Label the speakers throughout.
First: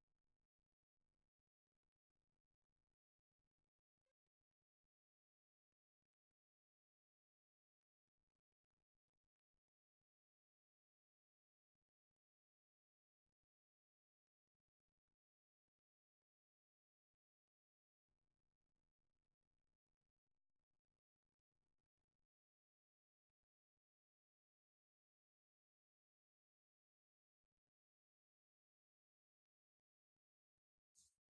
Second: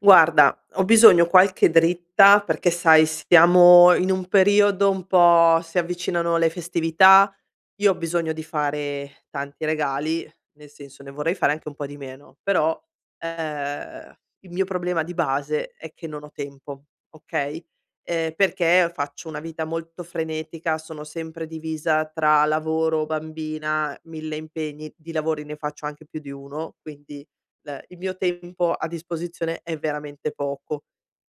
Speaker 1: Guarda, ho bisogno qualche dritta perché sai siamo in un periodo un po', si avvicinano le festività, io ho bisogno di fare tanti regali, nel senso ne vorrei fare anche un po' di meno, però, il mio problema di base è che non ho tempo, okay, perché faccio una vita molto frenetica, sono sempre divisa tra lavoro, bambina, 1000 impegni, di lavori ne faccio anche più di uno, quindi l il mio tempo a disposizione è veramente poco.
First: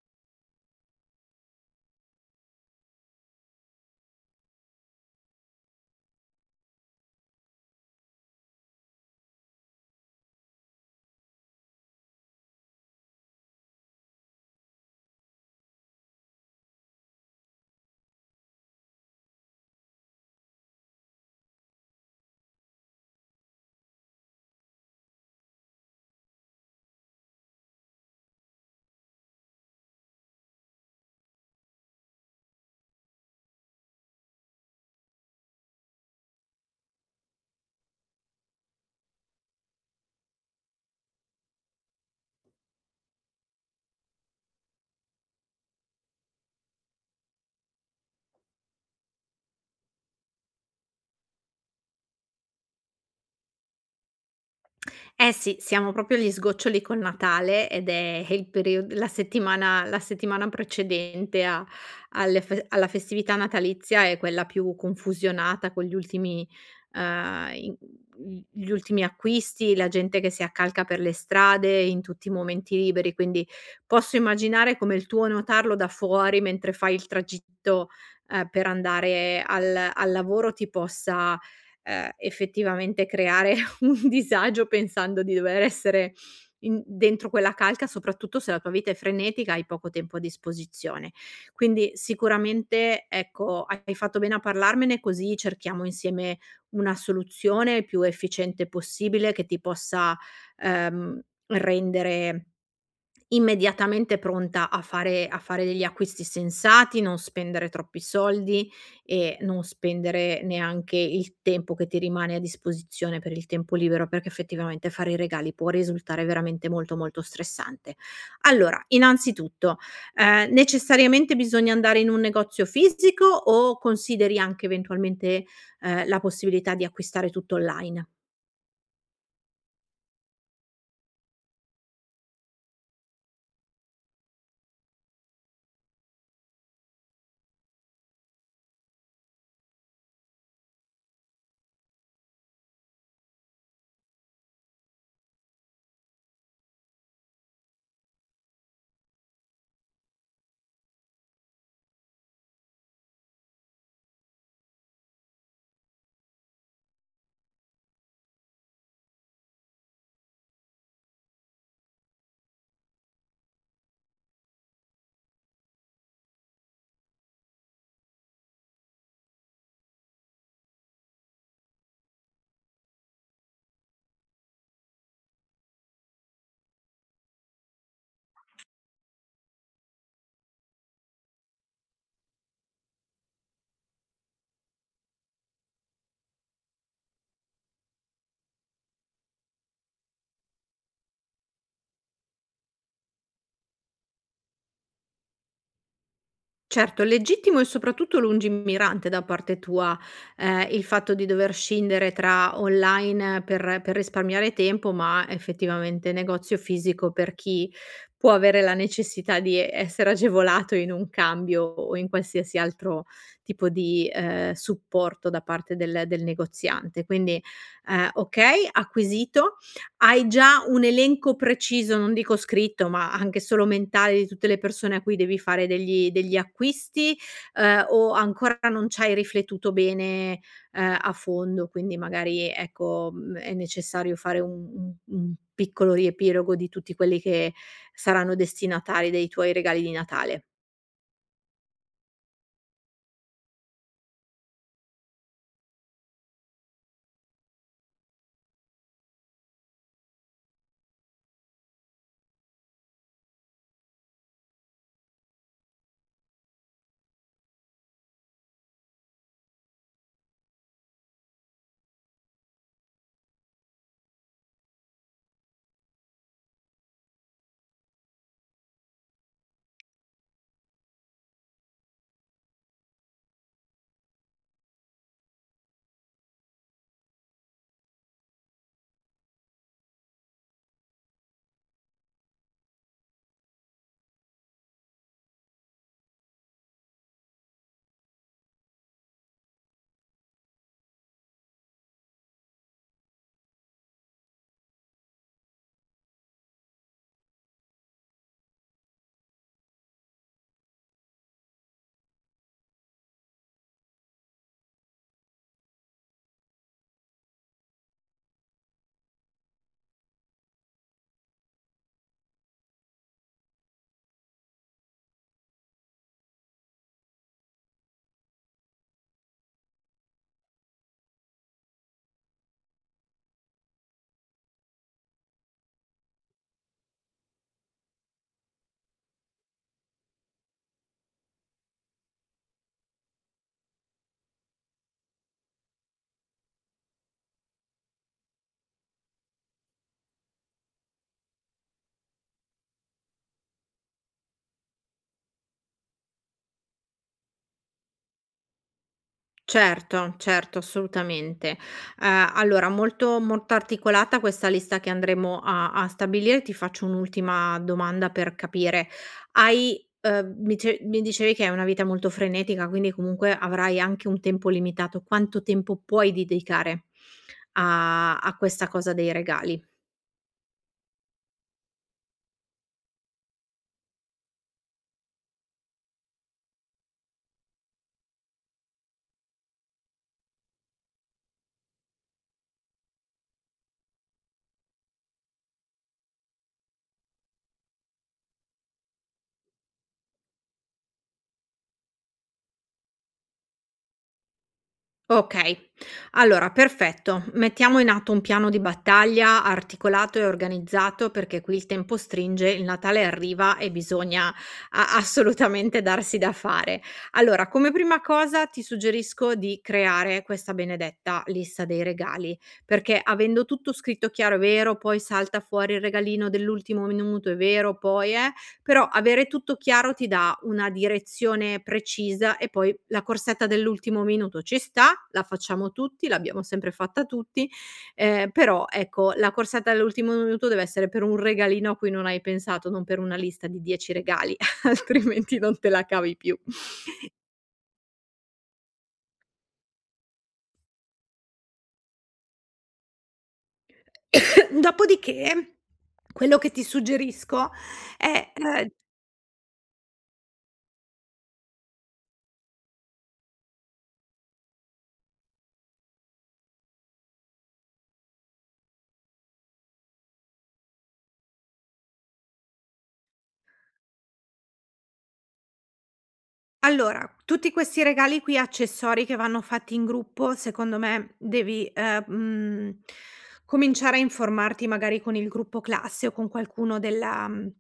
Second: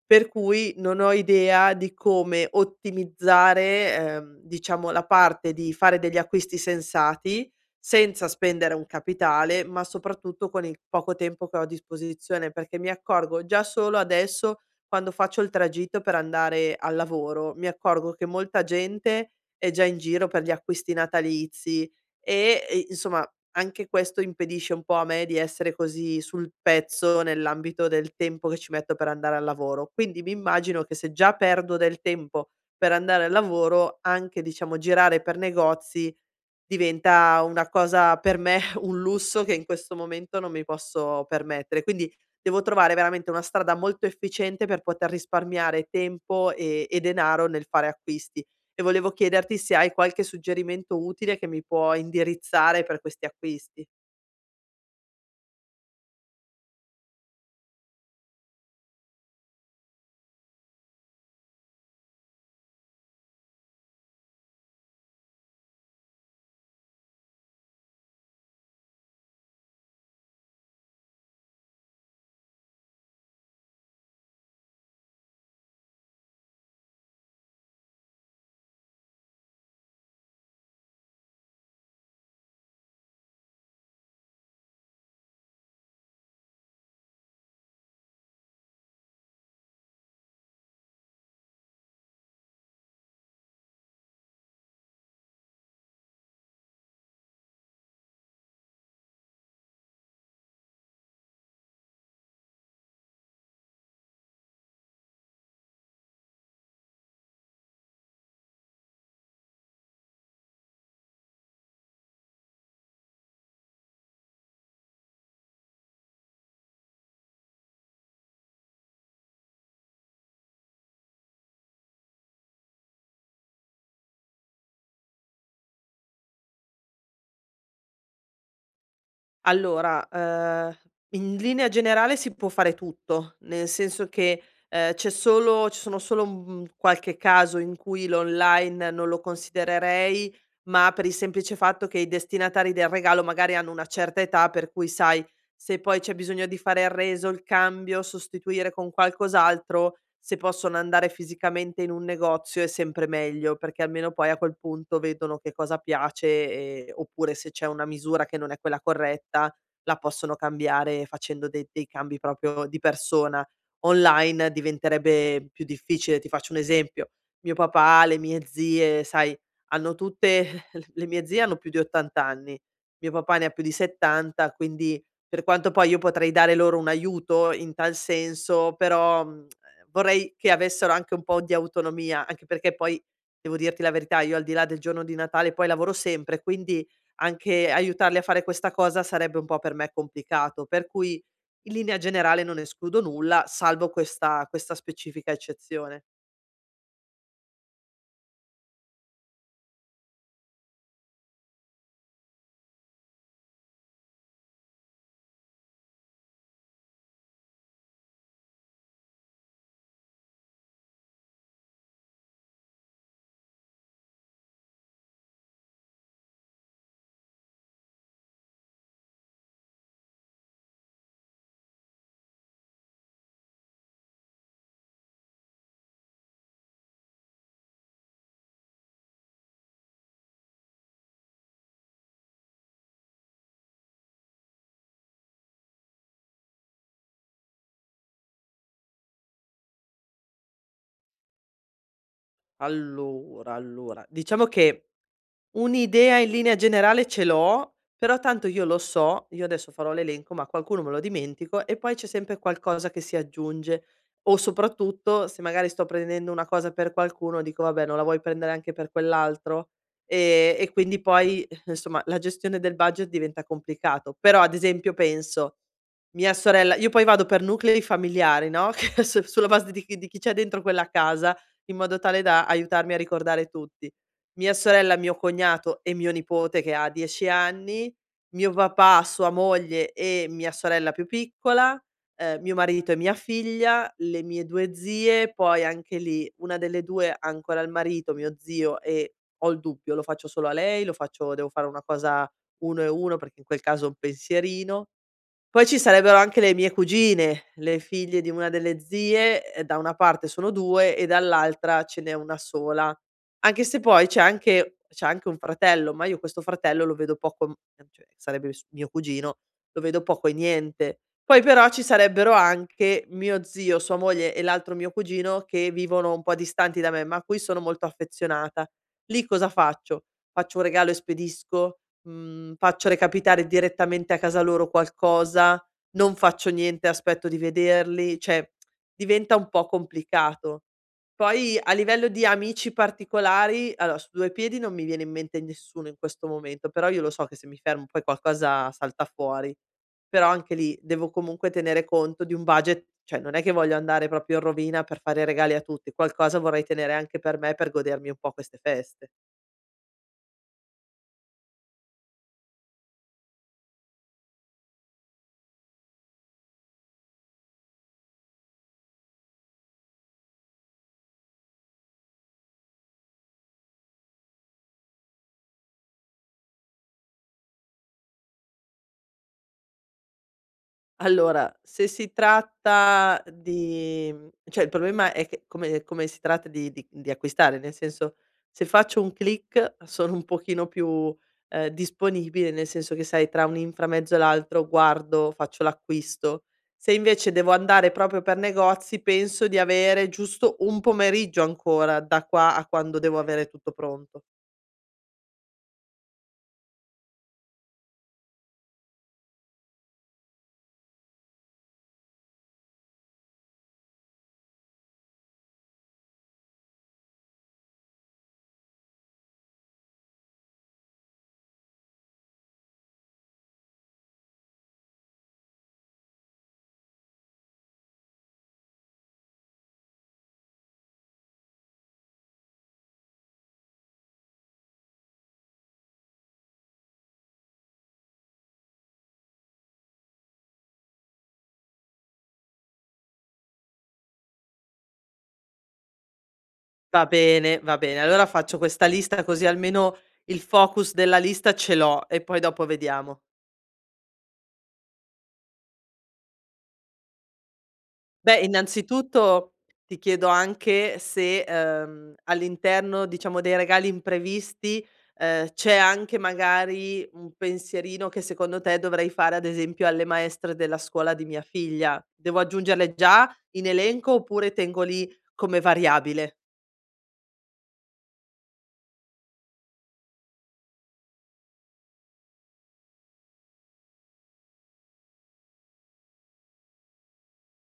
Speaker 1: Per cui non ho idea di come ottimizzare, diciamo, la parte di fare degli acquisti sensati, senza spendere un capitale, ma soprattutto con il poco tempo che ho a disposizione, perché mi accorgo già solo adesso, quando faccio il tragitto per andare al lavoro, mi accorgo che molta gente è già in giro per gli acquisti natalizi e, insomma, anche questo impedisce un po' a me di essere così sul pezzo nell'ambito del tempo che ci metto per andare al lavoro. Quindi mi immagino che se già perdo del tempo per andare al lavoro, anche diciamo girare per negozi diventa una cosa per me un lusso che in questo momento non mi posso permettere. Quindi devo trovare veramente una strada molto efficiente per poter risparmiare tempo e denaro nel fare acquisti. E volevo chiederti se hai qualche suggerimento utile che mi può indirizzare per questi acquisti.
Speaker 2: Eh sì, siamo proprio agli sgoccioli col Natale ed è il period la settimana precedente a alle fe alla festività natalizia è quella più confusionata con gli ehm, i gli ultimi acquisti, la gente che si accalca per le strade in tutti i momenti liberi. Quindi posso immaginare come il tuo notarlo da fuori mentre fai il tragitto, per andare al lavoro ti possa effettivamente creare un disagio pensando di dover essere in dentro quella calca, soprattutto se la tua vita è frenetica, hai poco tempo a disposizione. Quindi sicuramente, ecco, hai fatto bene a parlarmene, così cerchiamo insieme una soluzione più efficiente possibile che ti possa, ehm, rendere immediatamente pronta a fare degli acquisti sensati, non spendere troppi soldi e non spendere neanche il tempo che ti rimane a disposizione per il tempo libero, perché effettivamente fare i regali può risultare veramente molto, molto stressante. Allora, innanzitutto necessariamente bisogna andare in un negozio fisico o consideri anche eventualmente la possibilità di acquistare tutto online?
Speaker 1: Allora, in linea generale si può fare tutto, nel senso che, c'è solo ci sono solo, mhmm, qualche caso in cui l'online non lo considererei, ma per il semplice fatto che i destinatari del regalo magari hanno una certa età, per cui sai, se poi c'è bisogno di fare il reso, il cambio, sostituire con qualcos'altro, se possono andare fisicamente in un negozio è sempre meglio, perché almeno poi a quel punto vedono che cosa piace, oppure se c'è una misura che non è quella corretta, la possono cambiare facendo de dei cambi proprio di persona. Online diventerebbe più difficile, ti faccio un esempio: mio papà, le mie zie, sai, hanno tutte le mie zie hanno più di 80 anni, mio papà ne ha più di 70, quindi per quanto poi io potrei dare loro un aiuto in tal senso, però, mhmm, vorrei che avessero anche un po' di autonomia, anche perché poi, devo dirti la verità, io al di là del giorno di Natale poi lavoro sempre, quindi anche aiutarli a fare questa cosa sarebbe un po' per me complicato, per cui in linea generale non escludo nulla, salvo questa specifica eccezione.
Speaker 2: Certo, è legittimo e soprattutto lungimirante da parte tua il fatto di dover scindere tra online per risparmiare tempo, ma effettivamente negozio fisico per chi può avere la necessità di essere agevolato in un cambio o in qualsiasi altro tipo di supporto da parte del negoziante. Quindi okay, acquisito. Hai già un elenco preciso, non dico scritto, ma anche solo mentale, di tutte le persone a cui devi fare degli acquisti o ancora non c'hai riflettuto bene a fondo? Quindi magari ecco, è necessario fare un piccolo riepilogo di tutti quelli che saranno destinatari dei tuoi regali di Natale?
Speaker 1: Allora, diciamo che un'idea in linea generale ce l'ho, però tanto io lo so, io adesso farò l'elenco, ma qualcuno me lo dimentico e poi c'è sempre qualcosa che si aggiunge. O soprattutto se magari sto prendendo una cosa per qualcuno, dico: "Vabbè, non la vuoi prendere anche per quell'altro?" E quindi poi, insomma, la gestione del budget diventa complicato. Però ad esempio penso, mia sorella, io poi vado per nuclei familiari, no, che su sulla base di chi c'è dentro quella casa, in modo tale da aiutarmi a ricordare tutti. Mia sorella, mio cognato e mio nipote che ha 10 anni, mio papà, sua moglie e mia sorella più piccola, mio marito e mia figlia, le mie 2 zie, poi anche lì una delle 2 ha ancora il marito, mio zio, e ho il dubbio, lo faccio solo a lei, lo faccio, devo fare una cosa uno e uno perché in quel caso è un pensierino. Poi ci sarebbero anche le mie cugine, le figlie di una delle zie, da una parte sono 2 e dall'altra ce n'è 1 sola. Anche se poi c'è anche un fratello, ma io questo fratello lo vedo poco, m cioè, sarebbe s mio cugino, lo vedo poco e niente. Poi però ci sarebbero anche mio zio, sua moglie e l'altro mio cugino che vivono un po' distanti da me, ma a cui sono molto affezionata. Lì cosa faccio? Faccio un regalo e spedisco? Mhmm, faccio recapitare direttamente a casa loro qualcosa, non faccio niente, aspetto di vederli, cioè diventa un po' complicato. Poi a livello di amici particolari, allora su 2 piedi non mi viene in mente nessuno in questo momento, però io lo so che se mi fermo poi qualcosa salta fuori. Però anche lì devo comunque tenere conto di un budget, cioè non è che voglio andare proprio in rovina per fare regali a tutti, qualcosa vorrei tenere anche per me, per godermi un po' queste feste.
Speaker 2: Certo, certo, assolutamente. Allora molto molto articolata questa lista che andremo a stabilire. Ti faccio un'ultima domanda per capire: hai mi dice mi dicevi che hai una vita molto frenetica, quindi comunque avrai anche un tempo limitato. Quanto tempo puoi dedicare a questa cosa dei regali?
Speaker 1: Allora, se si tratta di mhmm, cioè il problema è che come si tratta di acquistare, nel senso, se faccio un click sono un pochino più, disponibile, nel senso che sai tra un inframezzo e l'altro guardo, faccio l'acquisto. Se invece devo andare proprio per negozi, penso di avere giusto un pomeriggio ancora, da qua a quando devo avere tutto pronto.
Speaker 2: Okay. Allora, perfetto. Mettiamo in atto un piano di battaglia articolato e organizzato, perché qui il tempo stringe, il Natale arriva e bisogna a assolutamente darsi da fare. Allora, come prima cosa ti suggerisco di creare questa benedetta lista dei regali, perché avendo tutto scritto chiaro è vero, poi salta fuori il regalino dell'ultimo minuto, è vero, poi però avere tutto chiaro ti dà una direzione precisa e poi la corsetta dell'ultimo minuto ci sta, la facciamo tutti, l'abbiamo sempre fatta tutti, però ecco, la corsetta dell'ultimo minuto deve essere per un regalino a cui non hai pensato, non per una lista di 10 regali, altrimenti non te la cavi più.
Speaker 1: Va bene, va bene. Allora faccio questa lista, così almeno il focus della lista ce l'ho e poi dopo vediamo.
Speaker 2: Dopodiché, quello che ti suggerisco è,
Speaker 1: Beh,
Speaker 2: ehm
Speaker 1: innanzitutto ti chiedo anche se, all'interno, diciamo, dei regali imprevisti, c'è anche magari un pensierino che secondo te dovrei fare, ad esempio, alle maestre della scuola di mia figlia. Devo aggiungerle già in elenco oppure tengo lì come variabile?
Speaker 2: Allora, tutti questi regali qui, accessori che vanno fatti in gruppo, secondo me devi, cominciare a informarti magari con il gruppo classe o con qualcuno della mhmm,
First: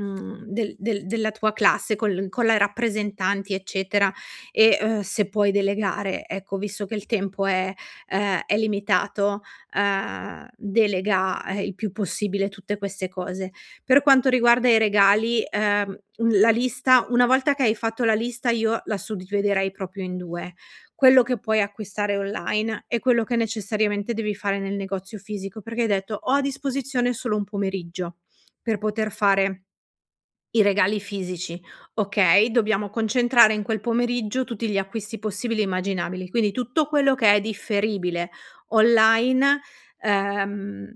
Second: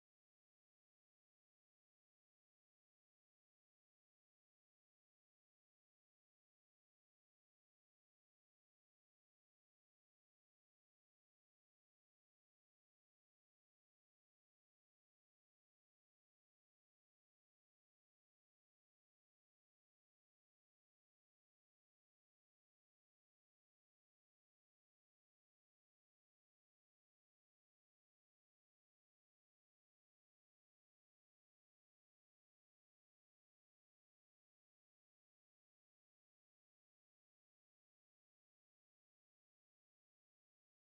Speaker 2: Mhmm, del del della tua classe col con la rappresentanti eccetera e, se puoi delegare, ecco, visto che il tempo è limitato, delega, il più possibile tutte queste cose. Per quanto riguarda i regali, la lista una volta che hai fatto la lista io la suddividerei proprio in 2: quello che puoi acquistare online e quello che necessariamente devi fare nel negozio fisico, perché hai detto: "Ho a disposizione solo un pomeriggio per poter fare i regali fisici". Okay, dobbiamo concentrare in quel pomeriggio tutti gli acquisti possibili e immaginabili, quindi tutto quello che è differibile online, ehm,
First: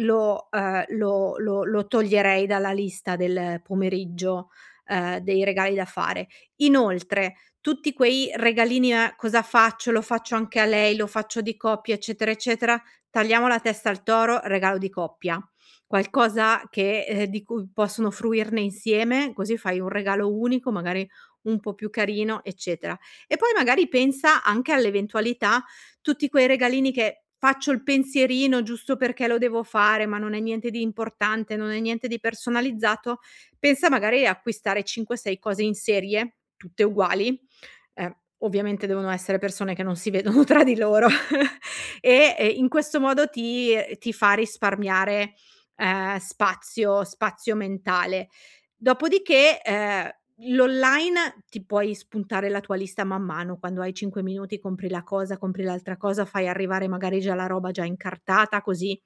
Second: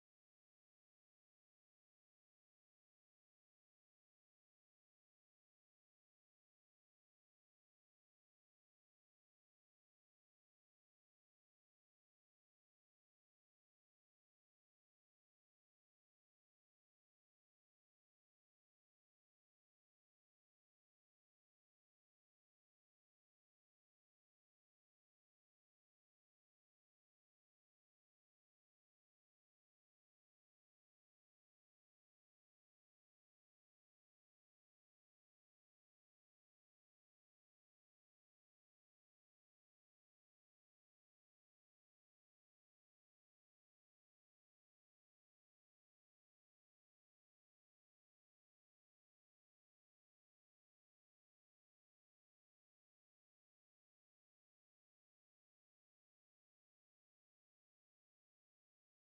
Speaker 2: lo toglierei dalla lista del pomeriggio dei regali da fare. Inoltre, tutti quei regalini a "cosa faccio? Lo faccio anche a lei, lo faccio di coppia", eccetera, eccetera, tagliamo la testa al toro, regalo di coppia qualcosa che di cui possono fruirne insieme, così fai un regalo unico, magari un po' più carino, eccetera. E poi magari pensa anche all'eventualità, tutti quei regalini che faccio il pensierino giusto perché lo devo fare, ma non è niente di importante, non è niente di personalizzato, pensa magari a acquistare 5, 6 cose in serie, tutte uguali, ehm, ovviamente devono essere persone che non si vedono tra di loro e, in questo modo ti fa risparmiare spazio mentale. Dopodiché, l'online ti puoi spuntare la tua lista man mano, quando hai 5 minuti compri la cosa, compri l'altra cosa, fai arrivare magari già la roba già incartata, così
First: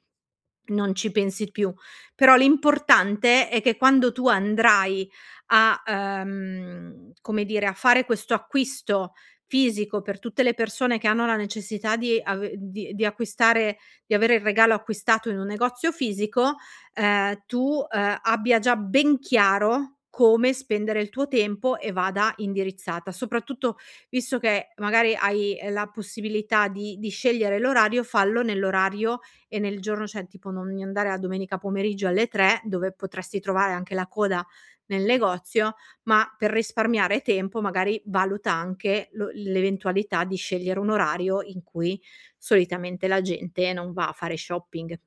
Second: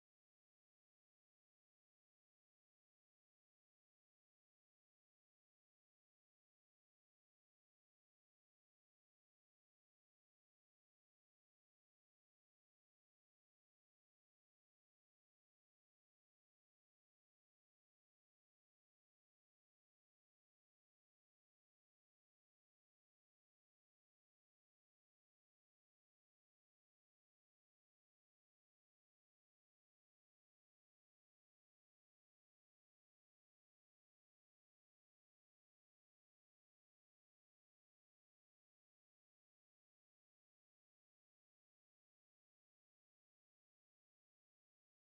Speaker 2: non ci pensi più. Però l'importante è che quando tu andrai come dire, a fare questo acquisto fisico per tutte le persone che hanno la necessità di ave di acquistare di avere il regalo acquistato in un negozio fisico tu abbia già ben chiaro come spendere il tuo tempo e vada indirizzata. Soprattutto visto che magari hai la possibilità di scegliere l'orario, fallo nell'orario e nel giorno, cioè tipo non andare la domenica pomeriggio alle 3, dove potresti trovare anche la coda nel negozio, ma per risparmiare tempo magari valuta anche lo l'eventualità di scegliere un orario in cui solitamente la gente non va a fare shopping.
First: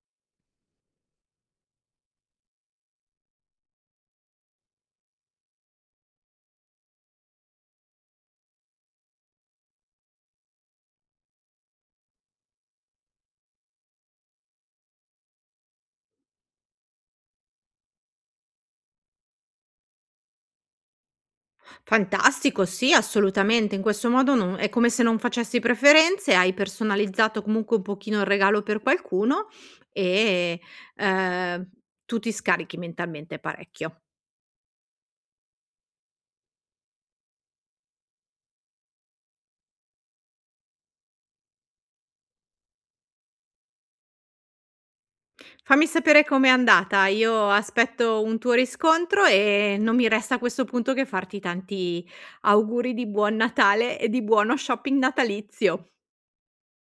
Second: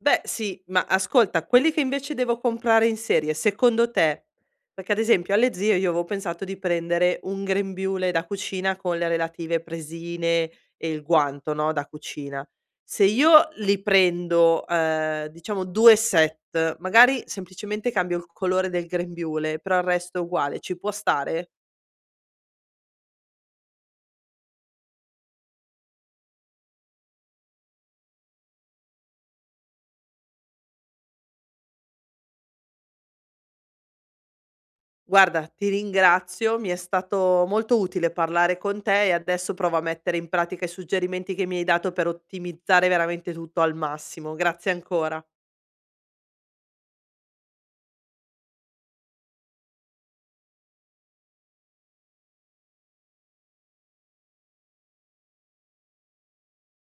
Speaker 1: Beh sì, ma ascolta, quelli che invece devo comprare in serie, secondo te, perché ad esempio alle zie io avevo pensato di prendere un grembiule da cucina con le relative presine e il guanto, no, da cucina. Se io li prendo, diciamo 2 set, magari semplicemente cambio il colore del grembiule, però il resto è uguale, ci può stare?
Speaker 2: Fantastico, sì, assolutamente. In questo modo non è come se non facessi preferenze, hai personalizzato comunque un pochino il regalo per qualcuno e ehm, tu ti scarichi mentalmente parecchio.
Speaker 1: Guarda, ti ringrazio, mi è stato molto utile parlare con te e adesso provo a mettere in pratica i suggerimenti che mi hai dato per ottimizzare veramente tutto al massimo. Grazie ancora.
Speaker 2: Fammi sapere com'è andata, io aspetto un tuo riscontro e non mi resta a questo punto che farti tanti auguri di buon Natale e di buono shopping natalizio.